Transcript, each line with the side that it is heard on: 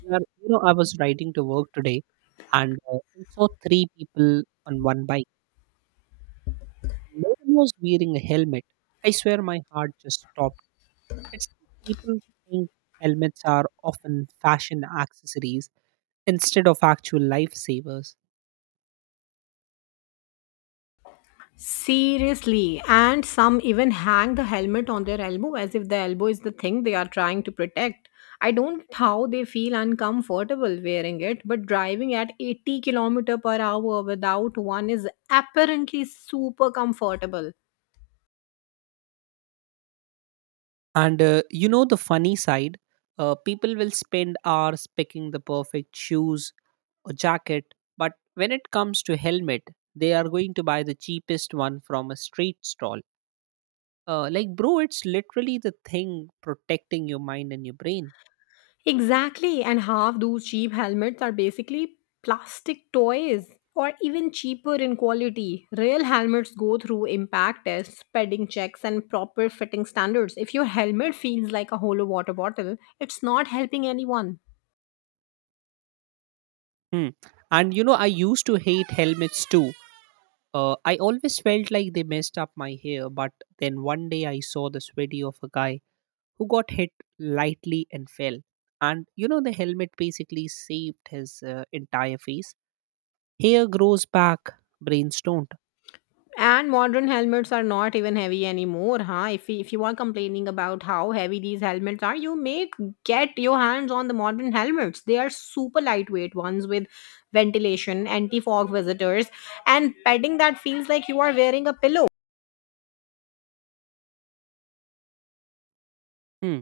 right: Yeah, you know, I was riding to work today and I saw three people on one bike. No one was wearing a helmet. I swear my heart just stopped. It's like people think helmets are often fashion accessories instead of actual lifesavers.
left: Seriously, and some even hang the helmet on their elbow as if the elbow is the thing they are trying to protect. I don't get how they feel uncomfortable wearing it, but driving at 80 kilometer per hour without one is apparently super comfortable.
right: And you know, the funny side, people will spend hours picking the perfect shoes or jacket, but when it comes to helmet, they are going to buy the cheapest one from a street stall, like bro, it's literally the thing protecting your mind and your brain.
left: Exactly, and half those cheap helmets are basically plastic toys or even cheaper in quality. Real helmets go through impact tests, padding checks, and proper fitting standards. If your helmet feels like a hollow water bottle, it's not helping anyone.
right: hmm. And you know, I used to hate helmets too. I always felt like they messed up my hair, but then one day I saw this video of a guy who got hit lightly and fell. And you know, the helmet basically saved his entire face. Hair grows back, brains don't.
left: And modern helmets are not even heavy anymore, huh? If you are complaining about how heavy these helmets are, you may get your hands on the modern helmets. They are super lightweight ones with ventilation, anti-fog visitors, and petting that feels like you are wearing a pillow.
right: hmm.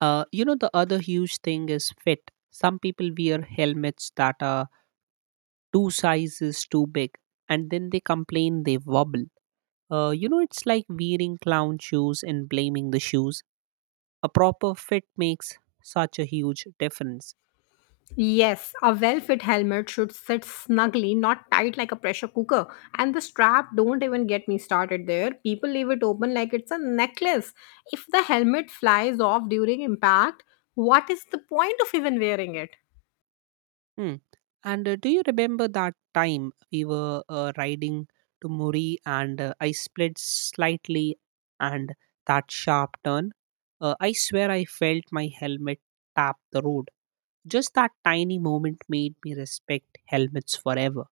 right: You know, the other huge thing is fit. Some people wear helmets that are two sizes too big, and then they complain they wobble. You know, it's like wearing clown shoes and blaming the shoes. A proper fit makes such a huge difference.
left: Yes, a well fit helmet should sit snugly, not tight like a pressure cooker. And the strap, don't even get me started there. People leave it open like it's a necklace. If the helmet flies off during impact, what is the point of even wearing it?
right: Hmm. And do you remember that time we were riding to Muri and I split slightly and that sharp turn? I swear I felt my helmet tap the road. Just that tiny moment made me respect helmets forever.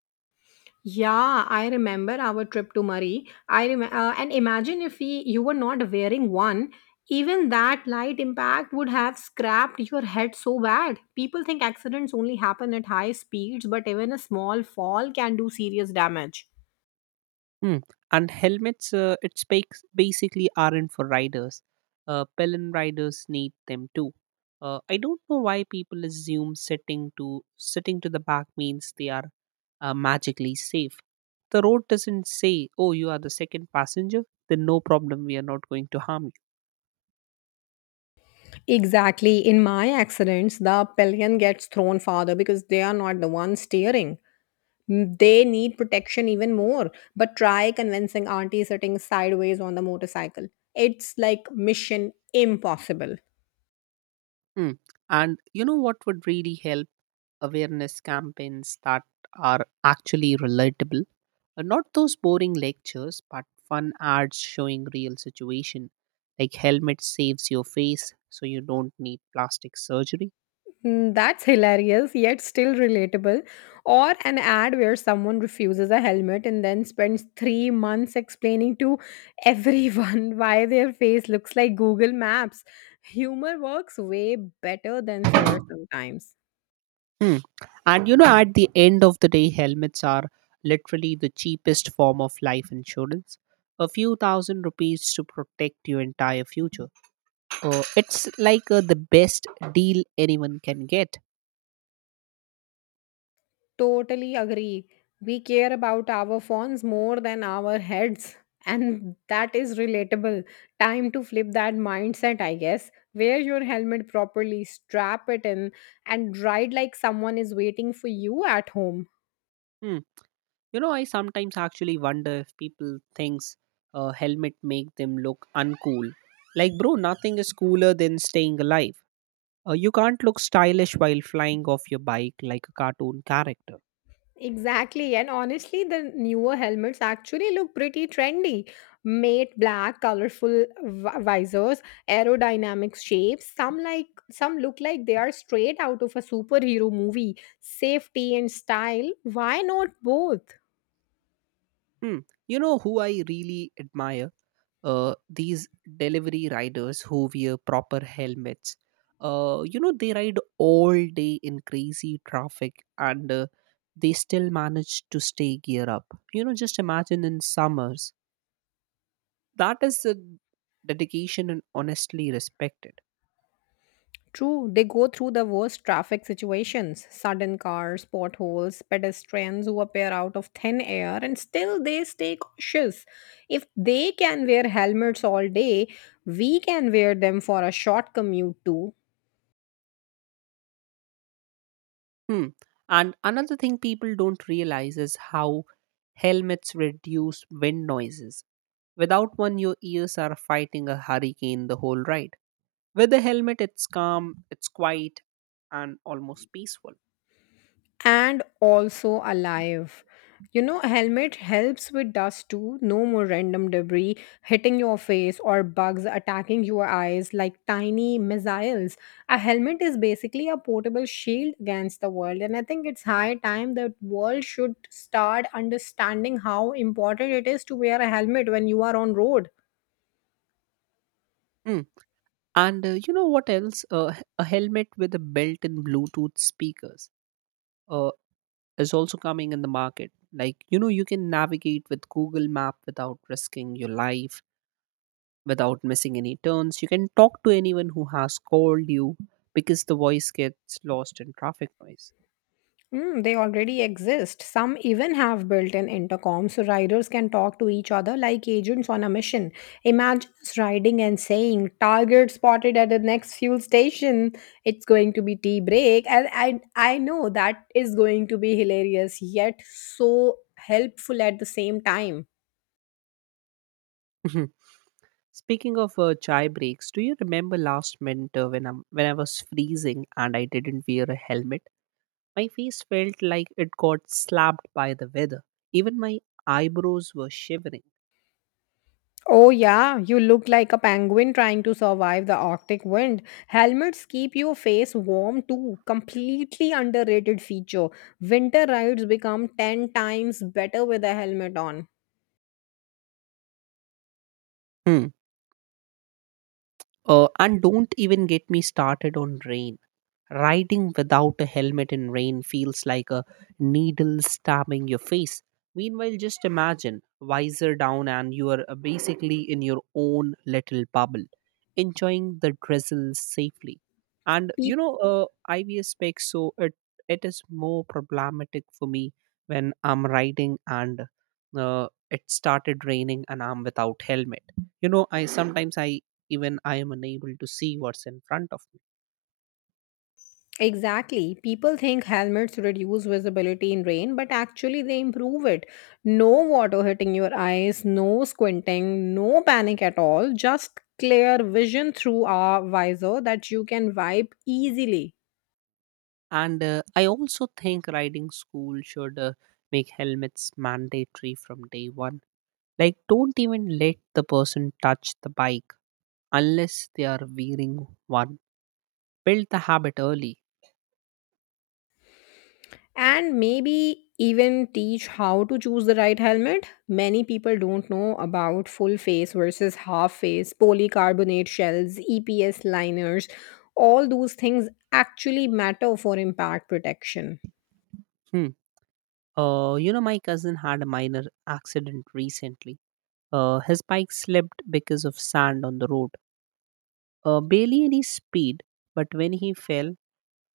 left: Yeah, I remember our trip to Murray. And imagine if we, you were not wearing one, even that light impact would have scrapped your head so bad. People think accidents only happen at high speeds, but even a small fall can do serious damage.
right: Hmm. And helmets, basically aren't for riders. Pelin riders need them too. I don't know why people assume sitting to the back means they are magically safe. The road doesn't say, "Oh, you are the second passenger. Then no problem, we are not going to harm you."
left: Exactly. In my accidents, the pillion gets thrown farther because they are not the ones steering. They need protection even more, but try convincing auntie sitting sideways on the motorcycle. It's like mission impossible.
right: Hmm. And you know what would really help? Awareness campaigns that are actually relatable. Not those boring lectures, but fun ads showing real situation, like helmet saves your face, so you don't need plastic surgery.
left: Hmm, that's hilarious, yet still relatable. Or an ad where someone refuses a helmet and then spends 3 months explaining to everyone why their face looks like Google Maps. Humor works way better than figure sometimes.
right: Hmm. And you know, at the end of the day, helmets are literally the cheapest form of life insurance. A few thousand rupees to protect your entire future. It's like the best deal anyone can get.
left: Totally agree. We care about our phones more than our heads, and that is relatable. Time to flip that mindset, I guess. Wear your helmet properly, strap it in, and ride like someone is waiting for you at home.
right: Hmm. You know, I sometimes actually wonder if people thinks a helmet make them look uncool. Like, bro, nothing is cooler than staying alive. You can't look stylish while flying off your bike like a cartoon character.
left: Exactly. And honestly, the newer helmets actually look pretty trendy. Matte black, colorful visors, aerodynamic shapes. Some like some look like they are straight out of a superhero movie. Safety and style, why not both?
right: Hmm. You know who I really admire? These delivery riders who wear proper helmets. You know, they ride all day in crazy traffic, and they still manage to stay gear up. You know, just imagine in summers, that is the dedication and honestly respected.
left: True, they go through the worst traffic situations sudden cars, potholes, pedestrians who appear out of thin air, and still they stay cautious. If they can wear helmets all day, we can wear them for a short commute too.
right: hmm. And another thing people don't realize is how helmets reduce wind noises. Without one, your ears are fighting a hurricane the whole ride. With the helmet, it's calm, it's quiet, and almost peaceful.
left: And also alive. You know, a helmet helps with dust too. No more random debris hitting your face or bugs attacking your eyes like tiny missiles. A helmet is basically a portable shield against the world, and I think it's high time that world should start understanding how important it is to wear a helmet when you are on road.
right: Hmm. And you know what else, a helmet with a built-in bluetooth speakers uh, is also coming in the market. Like, you know, you can navigate with google map without risking your life, without missing any turns. You can talk to anyone who has called you, because the voice gets lost in traffic noise.
left: Mm, they already exist. Some even have built in intercoms so riders can talk to each other like agents on a mission. Imagine us riding and saying, Target spotted at the next fuel station. It's going to be tea break. And I know that is going to be hilarious, yet so helpful at the same time.
right: Speaking of chai breaks, do you remember last winter when I was freezing and I didn't wear a helmet? My face felt like it got slapped by the weather. Even my eyebrows were shivering.
left: Oh, yeah, you look like a penguin trying to survive the Arctic wind. Helmets keep your face warm too. Completely underrated feature. Winter rides become 10 times better with a helmet on.
right: Hmm. And don't even get me started on rain. Riding without a helmet in rain feels like a needle stabbing your face. Meanwhile, just imagine visor down and you are basically in your own little bubble, enjoying the drizzle safely. And you
left: Peop
right: know, IVS specs, it is more problematic for me when I'm riding and it started raining and I'm without helmet. You know, I sometimes I even I am unable to see what's in front of me.
left: exactly. People think helmets reduce visibility in rain, but actually they improve it. No water hitting your eyes, no squinting, no panic at all. Just clear vision through a visor that you can wipe easily.
right: And I also think riding school should make helmets mandatory from day one. Like, don't even let the person touch the bike unless they are wearing one. Build the habit early.
left: And maybe even teach how to choose the right helmet. Many people don't know about full face versus half face, polycarbonate shells, EPS liners. All those things actually matter for impact protection.
right: Hmm. You know, my cousin had a minor accident recently. His bike slipped because of sand on the road. Barely any speed, but when he fell,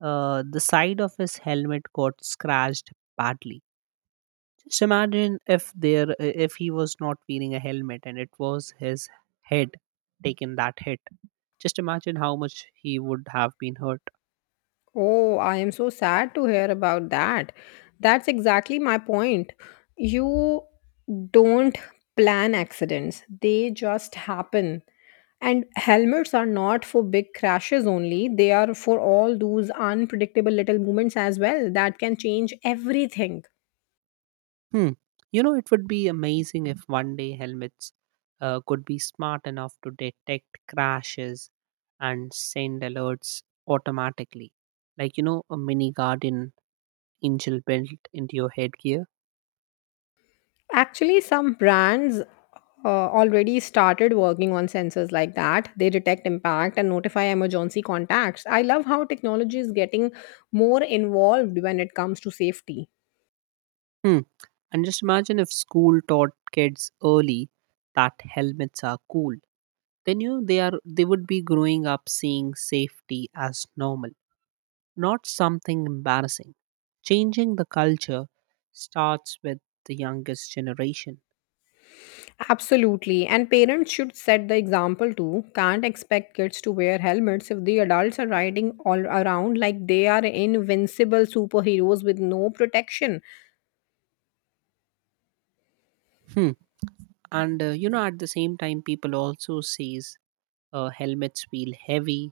right: the side of his helmet got scratched badly. Just imagine if he was not wearing a helmet and it was his head taken that hit. Just imagine how much he would have been hurt.
left: Oh, I am so sad to hear about that. That's exactly my point. You don't plan accidents, they just happen. And helmets are not for big crashes only, they are for all those unpredictable little moments as well that can change everything.
right: Hmm. You know, it would be amazing if one day helmets could be smart enough to detect crashes and send alerts automatically. Like, you know, a mini guardian angel built into your headgear.
left: Actually, some brands already started working on sensors like that. They detect impact and notify emergency contacts. I love how technology is getting more involved when it comes to safety.
right: Hmm. And just imagine if school taught kids early that helmets are cool, then you know, they would be growing up seeing safety as normal, not something embarrassing. Changing the culture starts with the youngest generation.
left: Absolutely. And parents should set the example too. Can't expect kids to wear helmets if the adults are riding all around like they are invincible superheroes with no protection.
right: hmm. And you know, at the same time, people also says helmets feel heavy,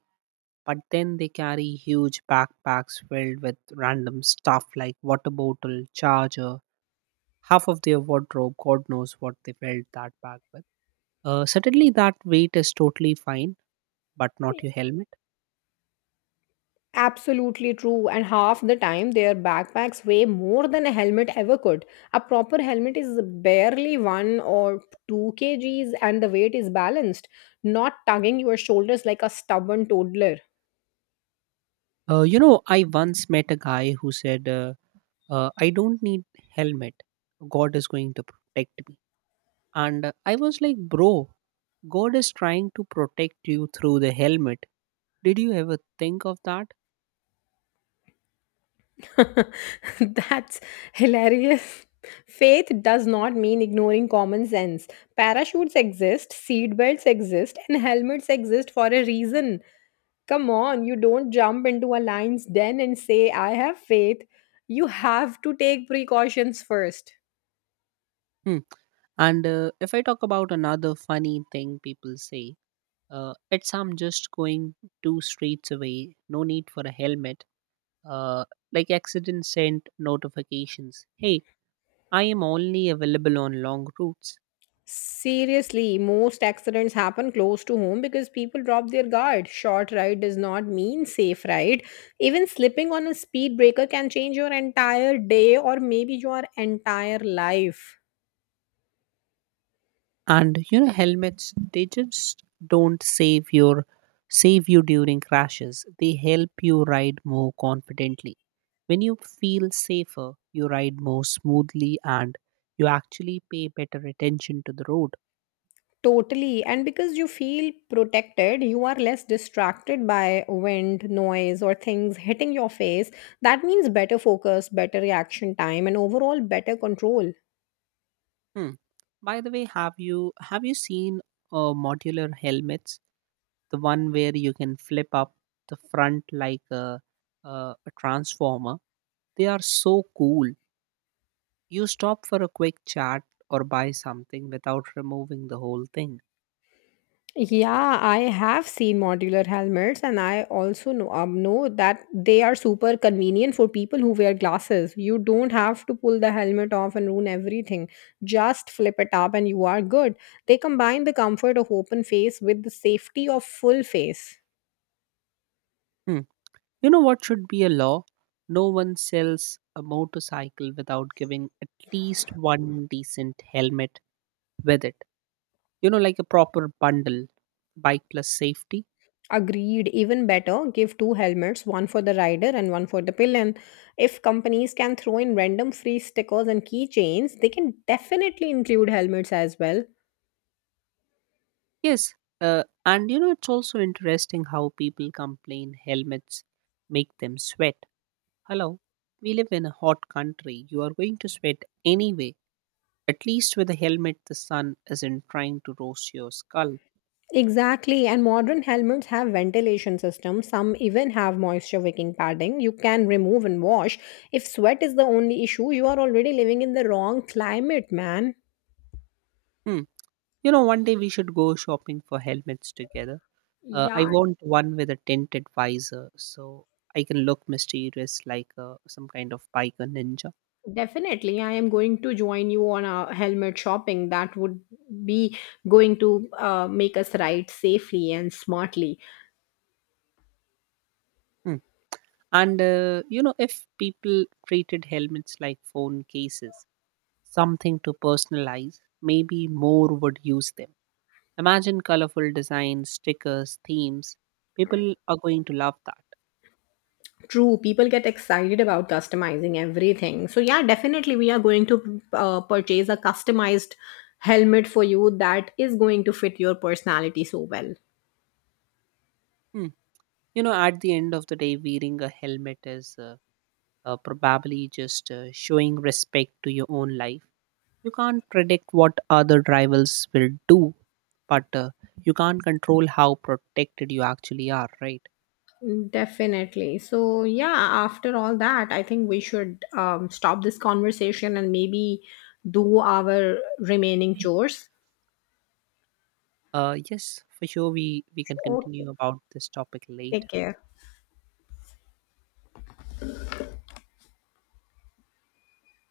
right: but then they carry huge backpacks filled with random stuff like water bottle, charger, half of their wardrobe, god knows what they filled that bag with. Certainly that weight is totally fine, but not your helmet.
left: Absolutely true. And half the time, their backpacks weigh more than a helmet ever could. A proper helmet is barely one or 2 kgs, and the weight is balanced, not tugging your shoulders like a stubborn toddler.
right: You know, I once met a guy who said, "I don't need helmet. God is going to protect me." And I was like, "Bro, God is trying to protect you through the helmet. Did you ever think of that?"
left: That's hilarious. Faith does not mean ignoring common sense. Parachutes exist, seat belts exist, and helmets exist for a reason. Come on, you don't jump into a lion's den and say, I have faith. You have to take precautions first.
right: Hmm. And if I talk about another funny thing people say, it's I'm just going two streets away. No need for a helmet. Uh, like accident sent notifications. Hey, I am only available on long routes.
left: Seriously, most accidents happen close to home because people drop their guard. Short ride does not mean safe ride. Even slipping on a speed breaker can change your entire day or maybe your entire life.
right: And you know, helmets, they just don't save your save you during crashes. They help you ride more confidently. When you feel safer, you ride more smoothly, and you actually pay better attention to the road.
left: Totally. And because you feel protected, you are less distracted by wind, noise, or things hitting your face. That means better focus, better reaction time, and overall better control.
right: hmm. By the way, have you seen modular helmets, the one where you can flip up the front like a, a transformer? They are so cool. You stop for a quick chat or buy something without removing the whole thing.
left: Yeah, I have seen modular helmets, and I also know that they are super convenient for people who wear glasses. You don't have to pull the helmet off and ruin everything. Just flip it up, and you are good. They combine the comfort of open face with the safety of full face.
right: Hmm. You know what should be a law? No one sells a motorcycle without giving at least one decent helmet with it. You know, like a proper bundle, bike plus safety.
left: Agreed. Even better, give two helmets, one for the rider and one for the pillion. If companies can throw in random free stickers and keychains, they can definitely include helmets as well.
right: Yes. And you know, it's also interesting how people complain helmets make them sweat. Hello. We live in a hot country. You are going to sweat anyway. At least with a helmet, the sun isn't trying to roast your skull.
left: Exactly, and modern helmets have ventilation systems. Some even have moisture wicking padding. You can remove and wash. If sweat is the only issue, you are already living in the wrong climate, man.
right: Hmm. You know, one day we should go shopping for helmets together. I
left: Yeah,
right: want one with a tinted visor so I can look mysterious like some kind of biker ninja.
left: definitely, I am going to join you on a helmet shopping. That would be going to make us ride safely and smartly.
right: Hmm. And, you know, if people treated helmets like phone cases, something to personalize, maybe more would use them. Imagine colorful designs, stickers, themes. People are going to love that.
left: True, people get excited about customizing everything. So, yeah, definitely, we are going to purchase a customized helmet for you that is going to fit your personality so well.
right: Hmm. You know, at the end of the day, wearing a helmet is probably just showing respect to your own life. You can't predict what other rivals will do, but you can't control how protected you actually are, right?
left: Definitely. So, yeah, after all that, I think we should stop this conversation and maybe do our remaining chores.
right: Yes, for sure, we can
left: Okay.
right: continue about this topic
left: Take
right: later.
left: care.